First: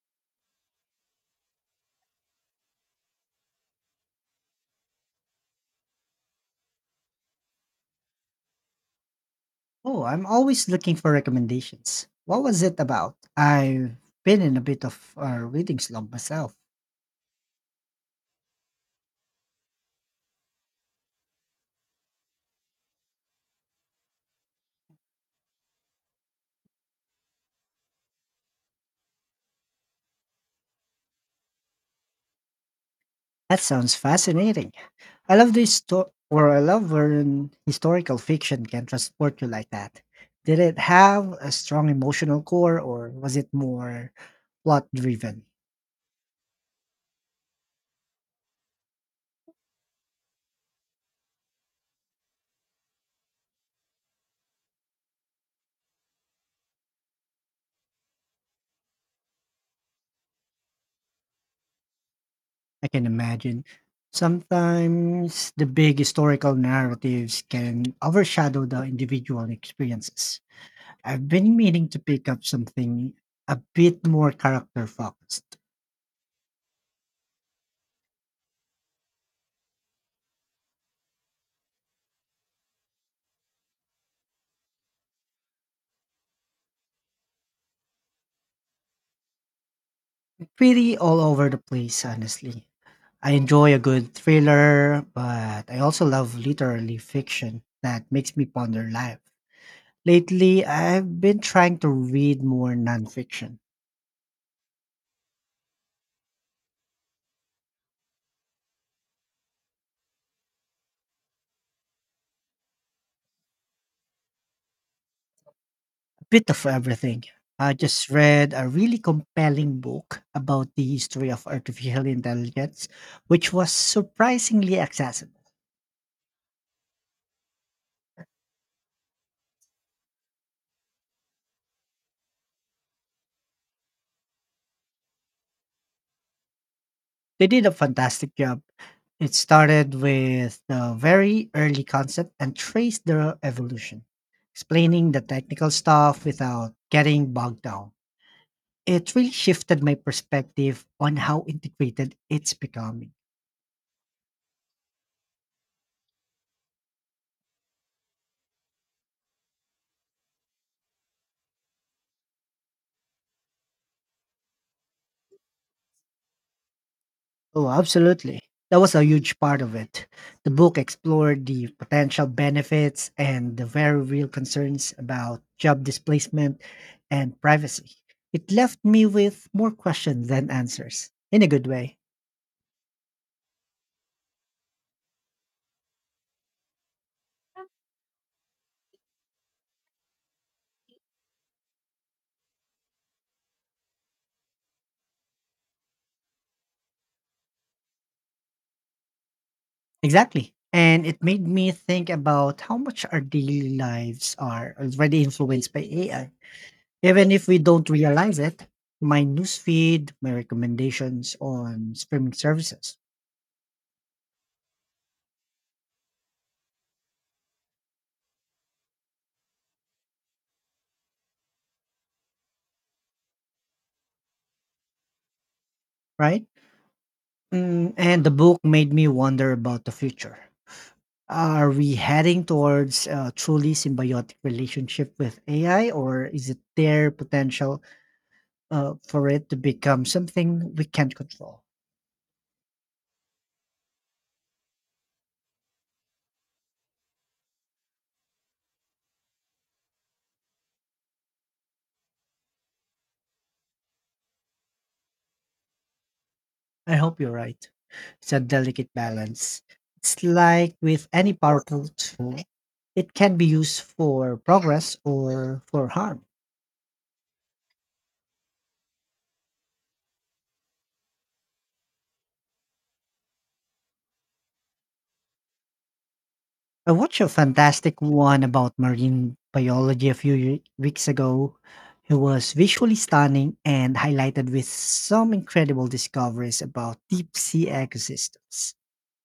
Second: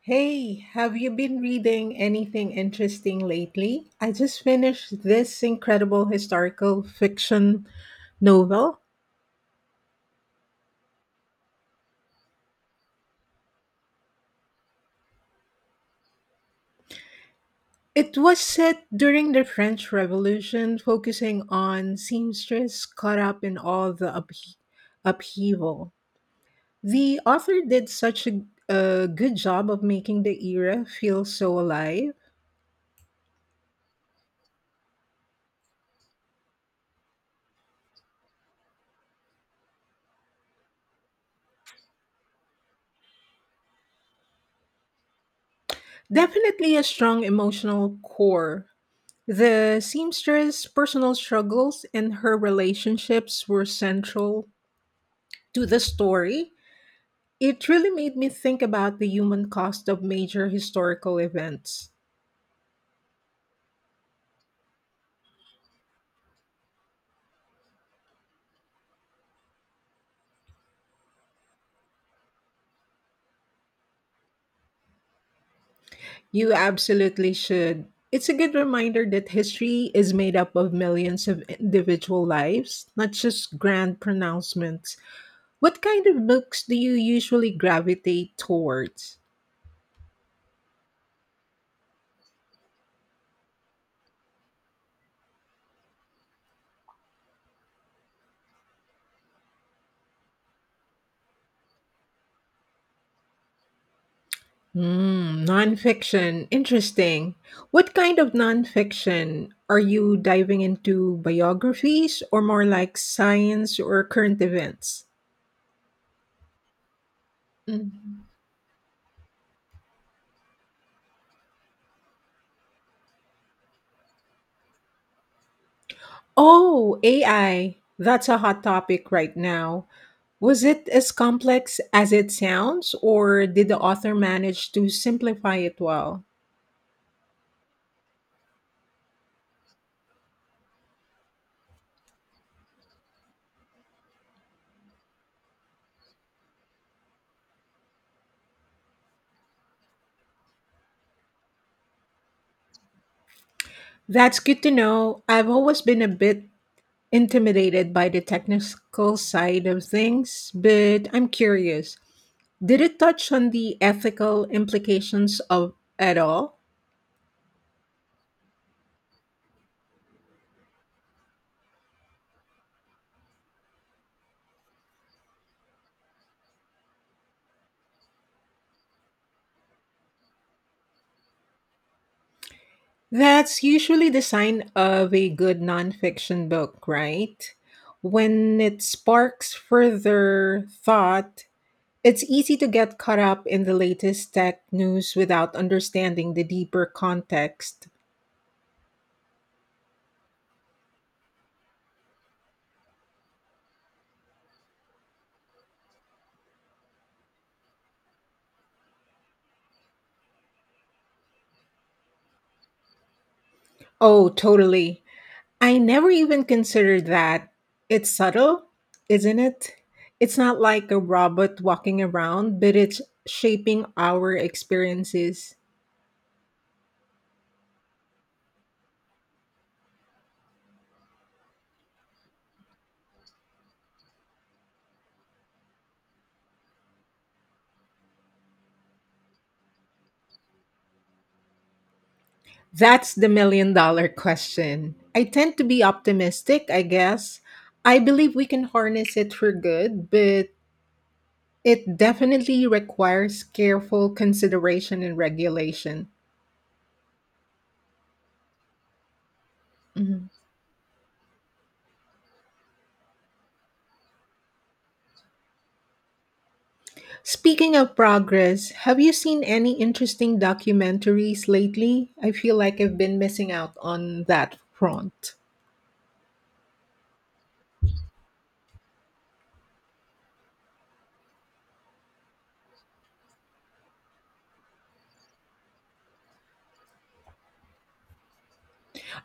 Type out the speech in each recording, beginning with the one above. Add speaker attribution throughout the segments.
Speaker 1: Hey, have you been reading anything interesting lately? I just finished this incredible historical fiction novel.
Speaker 2: Oh, I'm always looking for recommendations. What was it about? I've been in a bit of a reading slump myself.
Speaker 1: It was set during the French Revolution, focusing on seamstress caught up in all the upheaval. The author did such a good job of making the era feel so alive.
Speaker 2: That sounds fascinating. I love this story, or I love when historical fiction can transport you like that. Did it have a strong emotional core, or was it more plot driven?
Speaker 1: Definitely a strong emotional core. The seamstress' personal struggles and her relationships were central to the story. It really made me think about the human cost of major historical events.
Speaker 2: I can imagine. Sometimes the big historical narratives can overshadow the individual experiences. I've been meaning to pick up something a bit more character focused.
Speaker 1: You absolutely should. It's a good reminder that history is made up of millions of individual lives, not just grand pronouncements. What kind of books do you usually gravitate towards?
Speaker 2: Pretty all over the place, honestly. I enjoy a good thriller, but I also love literary fiction that makes me ponder life. Lately, I've been trying to read more nonfiction,
Speaker 1: Mm, nonfiction. Interesting. What kind of nonfiction? Are you diving into biographies or more like science or current events?
Speaker 2: a bit of everything. I just
Speaker 1: Mm.
Speaker 2: read a really compelling book about the history of artificial intelligence, which was surprisingly accessible.
Speaker 1: Oh, AI. That's a hot topic right now. Was it as complex as it sounds, or did the author manage to simplify it well?
Speaker 2: They did a fantastic job. It started with a very early concept and traced their evolution, explaining the technical stuff without getting bogged down. It really shifted my perspective on how integrated it's becoming.
Speaker 1: That's good to know. I've always been a bit intimidated by the technical side of things, but I'm curious. Did it touch on the ethical implications of at all?
Speaker 2: Oh, absolutely. That was a huge part of it. The book explored the potential benefits and the very real concerns about job displacement and privacy. It left me with more questions than answers, in a good way.
Speaker 1: That's usually the sign of a good nonfiction book, right? When it sparks further thought, it's easy to get caught up in the latest tech news without understanding the deeper context.
Speaker 2: Exactly. And it made me think about how much our daily lives are already influenced by AI. Even if we don't realize it, my newsfeed, my recommendations on streaming services,
Speaker 1: Oh, totally. I never even considered that. It's subtle, isn't it? It's not like a robot walking around, but it's shaping our experiences.
Speaker 2: right? Mm, and the book made me wonder about the future. Are we heading towards a truly symbiotic relationship with AI, or is it there potential for it to become something we can't control?
Speaker 1: That's the million dollar question. I tend to be optimistic, I guess. I believe we can harness it for good, but it definitely requires careful consideration and regulation.
Speaker 2: I hope you're right. It's a delicate balance. It's
Speaker 1: Mhm.
Speaker 2: like with any powerful tool, it can be used for progress or for harm.
Speaker 1: Speaking of progress, have you seen any interesting documentaries lately? I feel like I've been missing out on that front.
Speaker 2: I watched a fantastic one about marine biology a weeks ago. It was visually stunning and highlighted with some incredible discoveries about deep sea ecosystems.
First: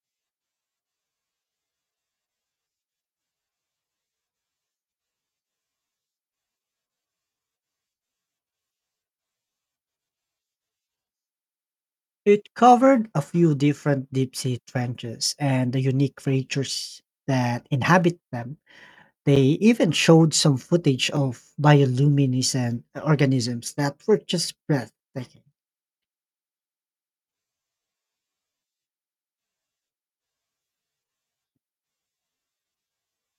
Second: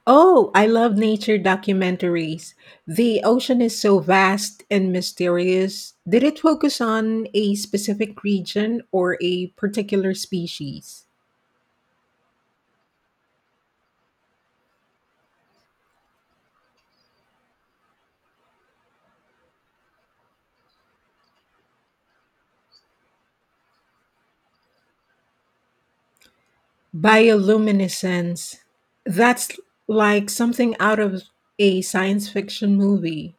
Speaker 1: Oh, I love nature documentaries. The ocean is so vast and mysterious. Did it focus on a specific region or a particular species?
Speaker 2: It covered a few different deep sea trenches and the unique creatures that inhabit them. They even showed some footage of bioluminescent organisms that were just breathtaking.
Speaker 1: Bioluminescence. That's like something out of a science fiction movie.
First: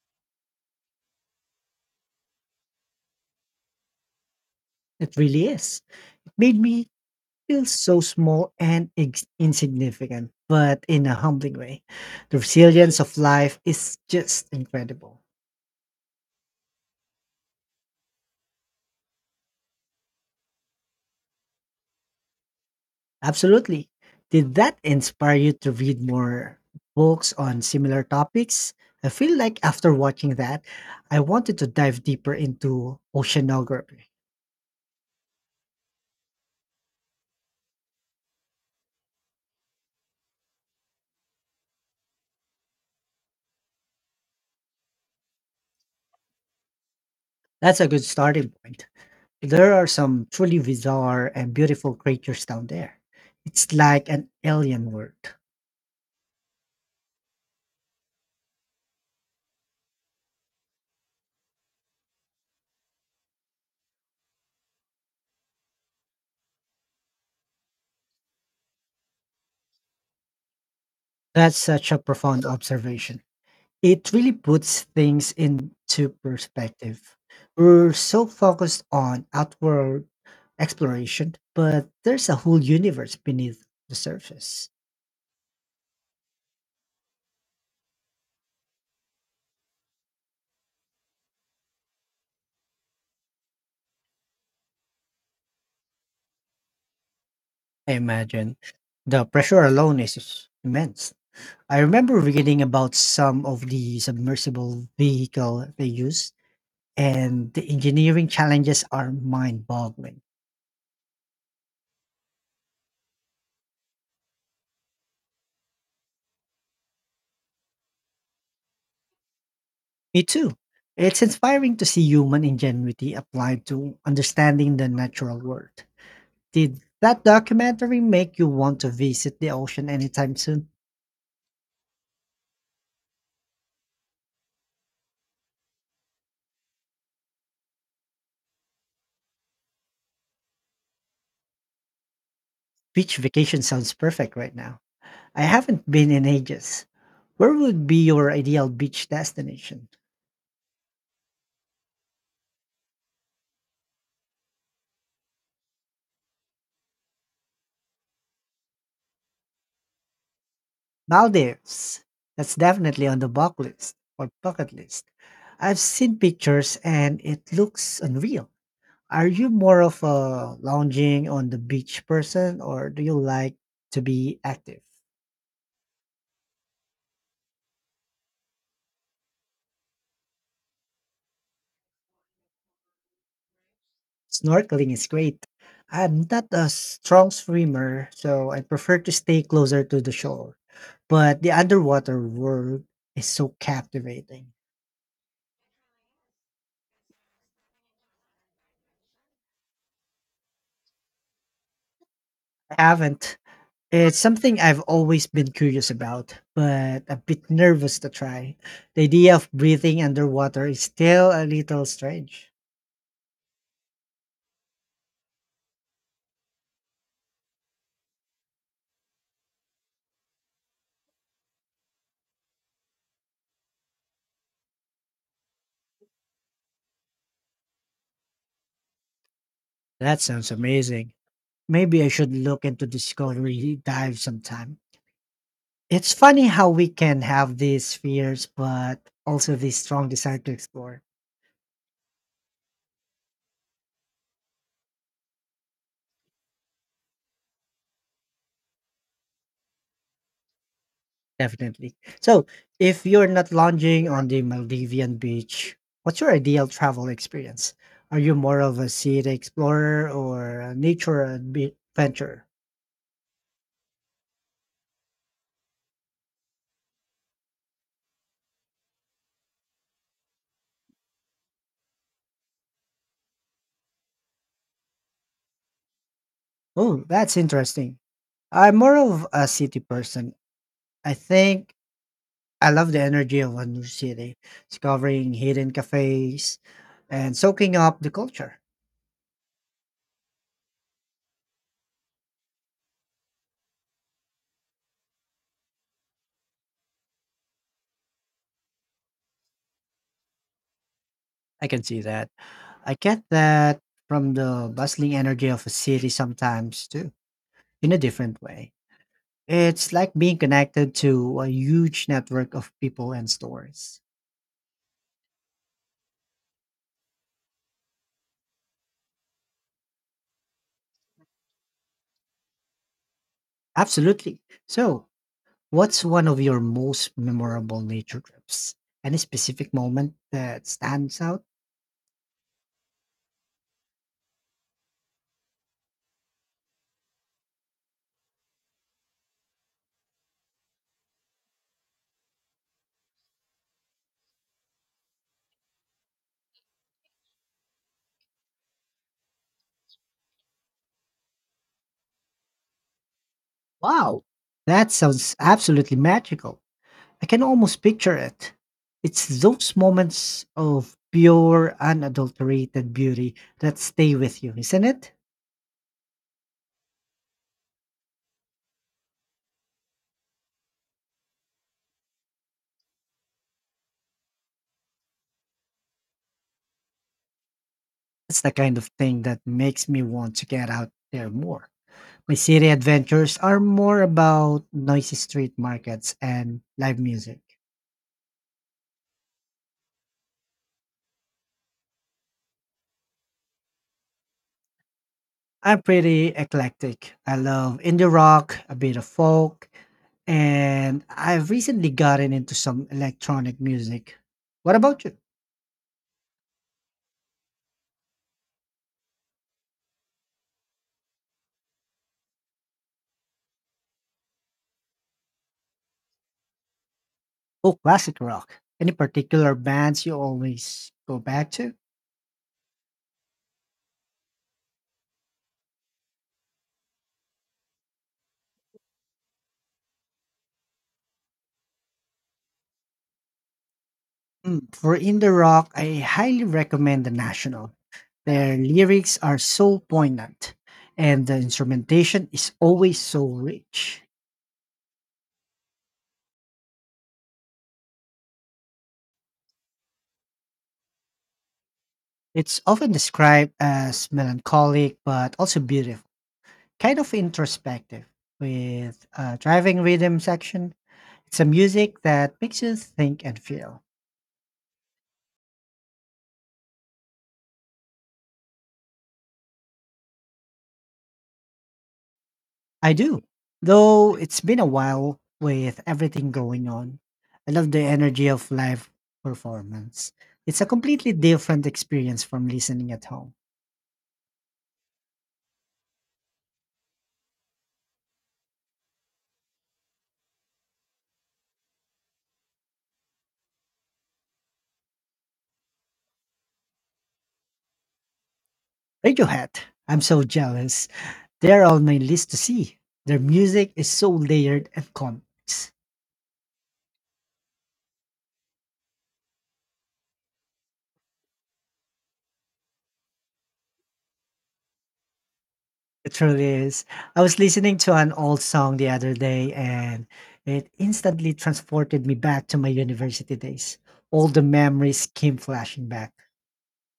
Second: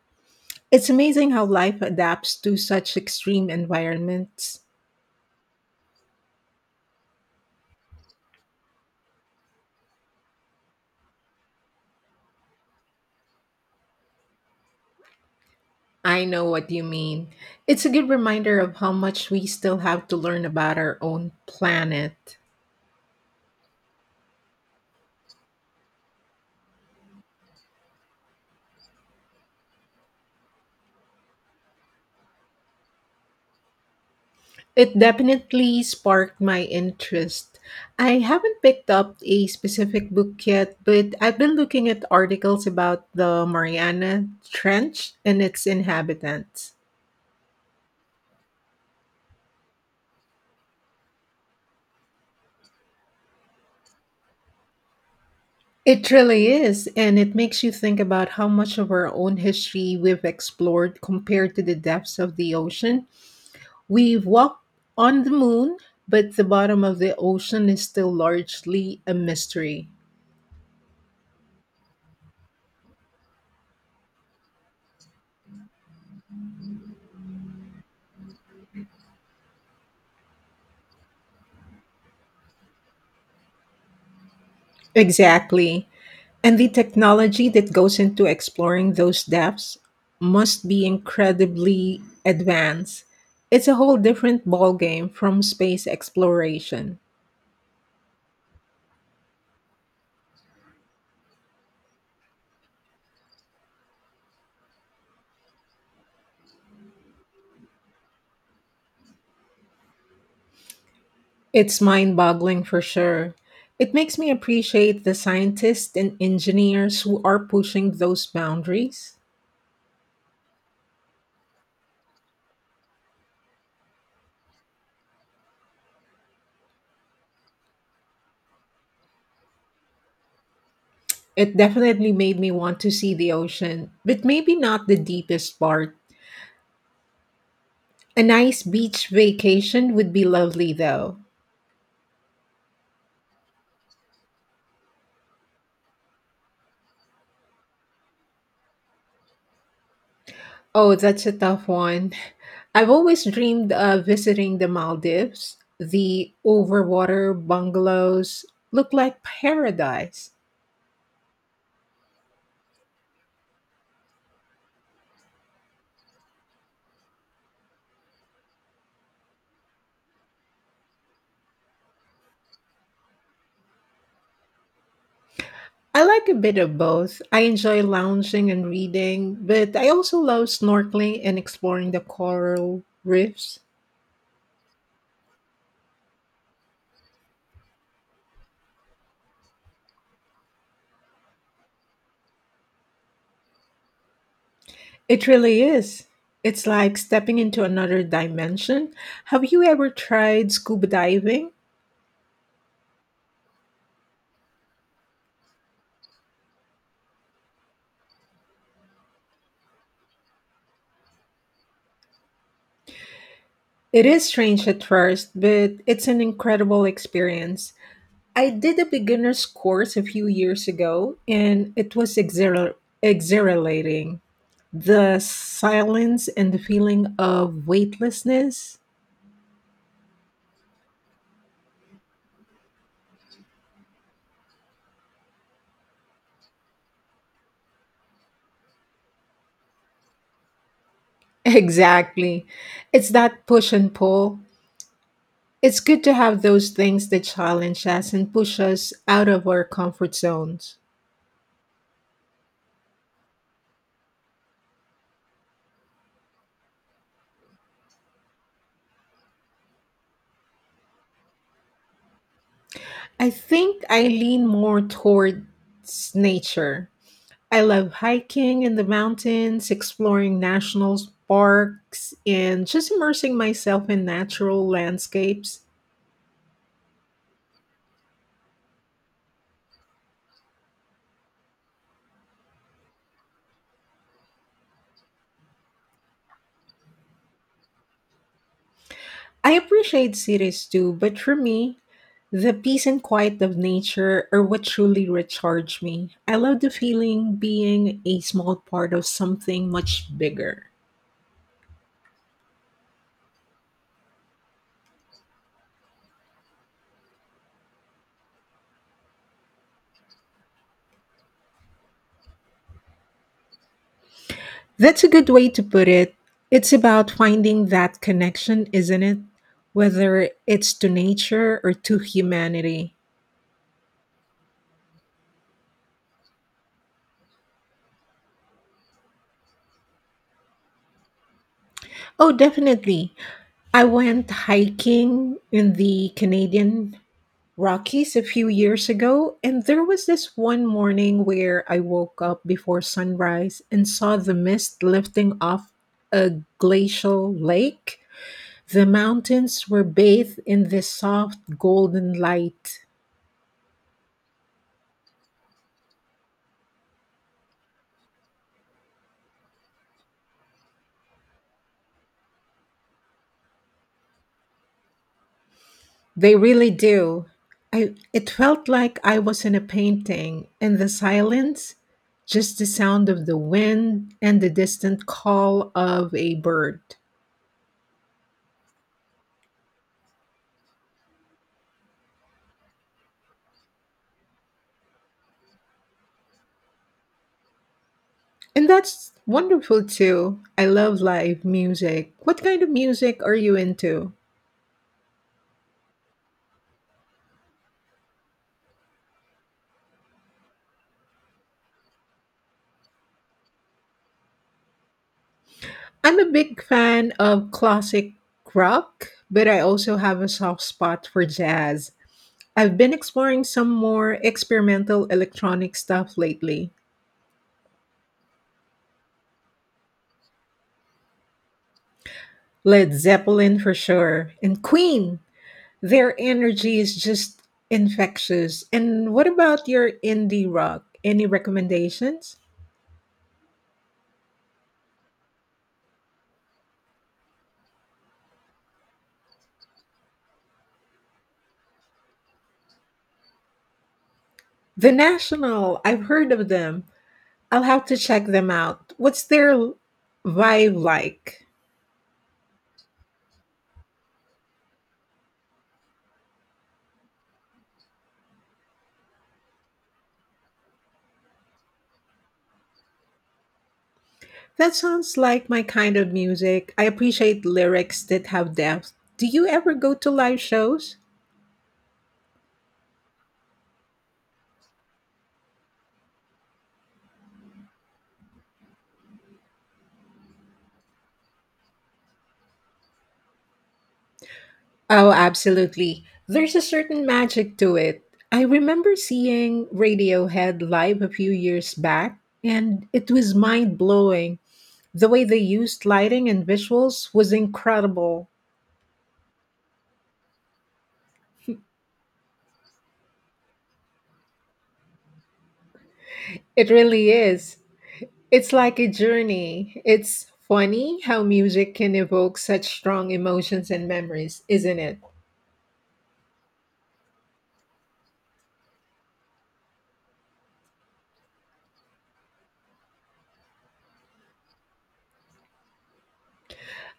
Speaker 1: It's amazing how life adapts to such extreme environments.
Speaker 2: It really is. Made me feels so small and insignificant, but in a humbling way. The resilience of life is just incredible.
Speaker 1: I know what you mean. It's a good reminder of how much we still have to learn about our own planet.
Speaker 2: Absolutely. Did that inspire you to read more books on similar topics? I feel like after watching that, I wanted to dive deeper into oceanography.
Speaker 1: It definitely sparked my interest. I haven't picked up a specific book yet, but I've been looking at articles about the Mariana Trench and its inhabitants.
Speaker 2: That's a good starting point. There are some truly bizarre and beautiful creatures down there. It's like an alien world.
Speaker 1: It really is, and it makes you think about how much of our own history we've explored compared to the depths of the ocean. We've walked on the moon, but the bottom of the ocean is still largely a mystery.
Speaker 2: That's such a profound observation. It really puts things into perspective. We're so focused on outward exploration, but there's a whole universe beneath the surface.
Speaker 1: Exactly. And the technology that goes into exploring those depths must be incredibly advanced. It's a whole different ballgame from space exploration.
Speaker 2: I imagine the pressure alone is immense. I remember reading about some of the submersible vehicle they use, and the engineering challenges are mind-boggling.
Speaker 1: It's mind boggling for sure. It makes me appreciate the scientists and engineers who are pushing those boundaries.
Speaker 2: Me too. It's inspiring to see human ingenuity applied to understanding the natural world. Did that documentary make you want to visit the ocean anytime soon?
Speaker 1: It definitely made me want to see the ocean, but maybe not the deepest part. A nice beach vacation would be lovely though.
Speaker 2: Beach vacation sounds perfect right now. I haven't been in ages. Where would be your ideal beach destination?
Speaker 1: Oh, that's a tough one. I've always dreamed of visiting the Maldives. The overwater bungalows look like paradise.
Speaker 2: Maldives. That's definitely on the bucket list or bucket list. I've seen pictures and it looks unreal. Are you more of a lounging on the beach person or do you like to be active?
Speaker 1: I like a bit of both. I enjoy lounging and reading, but I also love snorkeling and exploring the coral reefs.
Speaker 2: Snorkeling is great. I'm not a strong swimmer, so I prefer to stay closer to the shore. But the underwater world is so captivating.
Speaker 1: It really is. It's like stepping into another dimension. Have you ever tried scuba diving?
Speaker 2: I haven't. It's something I've always been curious about, but a bit nervous to try. The idea of breathing underwater is still a little strange.
Speaker 1: It is strange at first, but it's an incredible experience. I did a beginner's course a few years ago, and it was exhilarating. The silence and the feeling of weightlessness.
Speaker 2: That sounds amazing. Maybe I should look into discovery dive sometime. It's funny how we can have these fears, but also this strong desire to explore.
Speaker 1: Exactly. It's that push and pull. It's good to have those things that challenge us and push us out of our comfort zones.
Speaker 2: Definitely. So, if you're not lounging on the Maldivian beach, what's your ideal travel experience? Are you more of a city explorer or a nature adventurer?
Speaker 1: I think I lean more towards nature. I love hiking in the mountains, exploring national parks, and just immersing myself in natural landscapes.
Speaker 2: Oh, that's interesting. I'm more of a city person. I think I love the energy of a new city, discovering hidden cafes and soaking up the culture.
Speaker 1: I appreciate cities too, but for me, the peace and quiet of nature are what truly recharge me. I love the feeling being a small part of something much bigger.
Speaker 2: I can see that. I get that from the bustling energy of a city sometimes too, in a different way. It's like being connected to a huge network of people and stores.
Speaker 1: That's a good way to put it. It's about finding that connection, isn't it? Whether it's to nature or to humanity.
Speaker 2: Absolutely. So, what's one of your most memorable nature trips? Any specific moment that stands out?
Speaker 1: Oh, definitely. I went hiking in the Canadian Rockies a few years ago, and there was this one morning where I woke up before sunrise and saw the mist lifting off a glacial lake. The mountains were bathed in this soft golden light.
Speaker 2: Wow, that sounds absolutely magical. I can almost picture it. It's those moments of pure, unadulterated beauty that stay with you, isn't it?
Speaker 1: They really do. I, it felt like I was in a painting, and the silence, just the sound of the wind and the distant call of a bird.
Speaker 2: That's the kind of thing that makes me want to get out there more. My city adventures are more about noisy street markets and live music.
Speaker 1: And that's wonderful too. I love live music. What kind of music are you into?
Speaker 2: I'm pretty eclectic. I love indie rock, a bit of folk, and I've recently gotten into some electronic music. What about you?
Speaker 1: I'm a big fan of classic rock, but I also have a soft spot for jazz. I've been exploring some more experimental electronic stuff lately.
Speaker 2: Oh, classic rock. Any particular bands you always go back to?
Speaker 1: Led Zeppelin for sure, and Queen. Their energy is just infectious. And what about your indie rock? Any recommendations?
Speaker 2: For indie rock, I highly recommend The National. Their lyrics are so poignant, and the instrumentation is always so rich.
Speaker 1: The National, I've heard of them. I'll have to check them out. What's their vibe like?
Speaker 2: It's often described as melancholic but also beautiful, kind of introspective. With driving rhythm section, it's a music that makes you think and feel.
Speaker 1: That sounds like my kind of music. I appreciate lyrics that have depth. Do you ever go to live shows?
Speaker 2: I do, though it's been a while with everything going on. I love the energy of live performance. It's a completely different experience from listening at home.
Speaker 1: Oh, absolutely. There's a certain magic to it. I remember seeing Radiohead live a few years back, and it was mind blowing. The way they used lighting and visuals was incredible.
Speaker 2: Radiohead. I'm so jealous. They're on my list to see. Their music is so layered and complex.
Speaker 1: It really is. It's like a journey. It's funny how music can evoke such strong emotions and memories, isn't it?
Speaker 2: It truly is. I was listening to an old song the other day and it instantly transported me back to my university days. All the memories came flashing back.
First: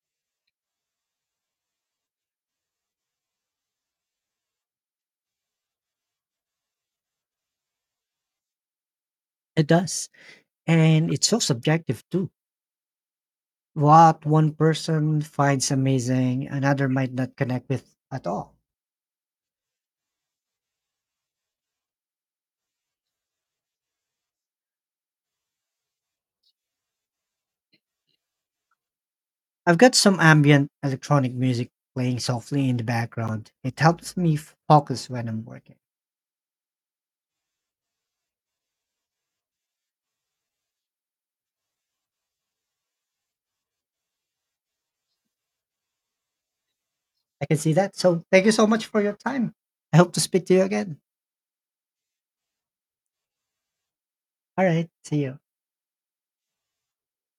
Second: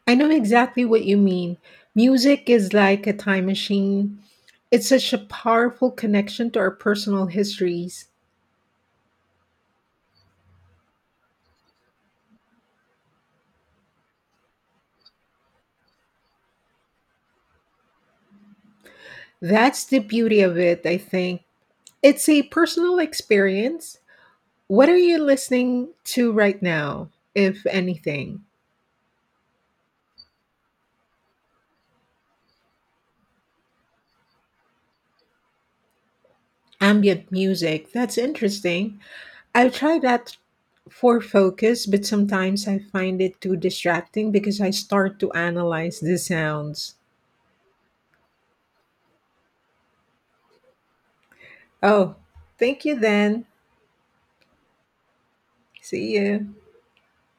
Speaker 1: I know exactly what you mean. Music is like a time machine. It's such a powerful connection to our personal histories.
Speaker 2: It does. And it's so subjective too. What one person finds amazing, another might not connect with at all.
Speaker 1: That's the beauty of it, I think. It's a personal experience. What are you listening to right now, if anything?
Speaker 2: I've got some ambient electronic music playing softly in the background. It helps me focus when I'm working.
Speaker 1: Ambient music. That's interesting. I've tried that for focus, but sometimes I find it too distracting because I start to analyze the sounds.
Speaker 2: I can see that. So thank you so much for your time. I hope to speak to you again.
Speaker 1: Oh, thank you then.
Speaker 2: All right. See you.
Speaker 1: See you.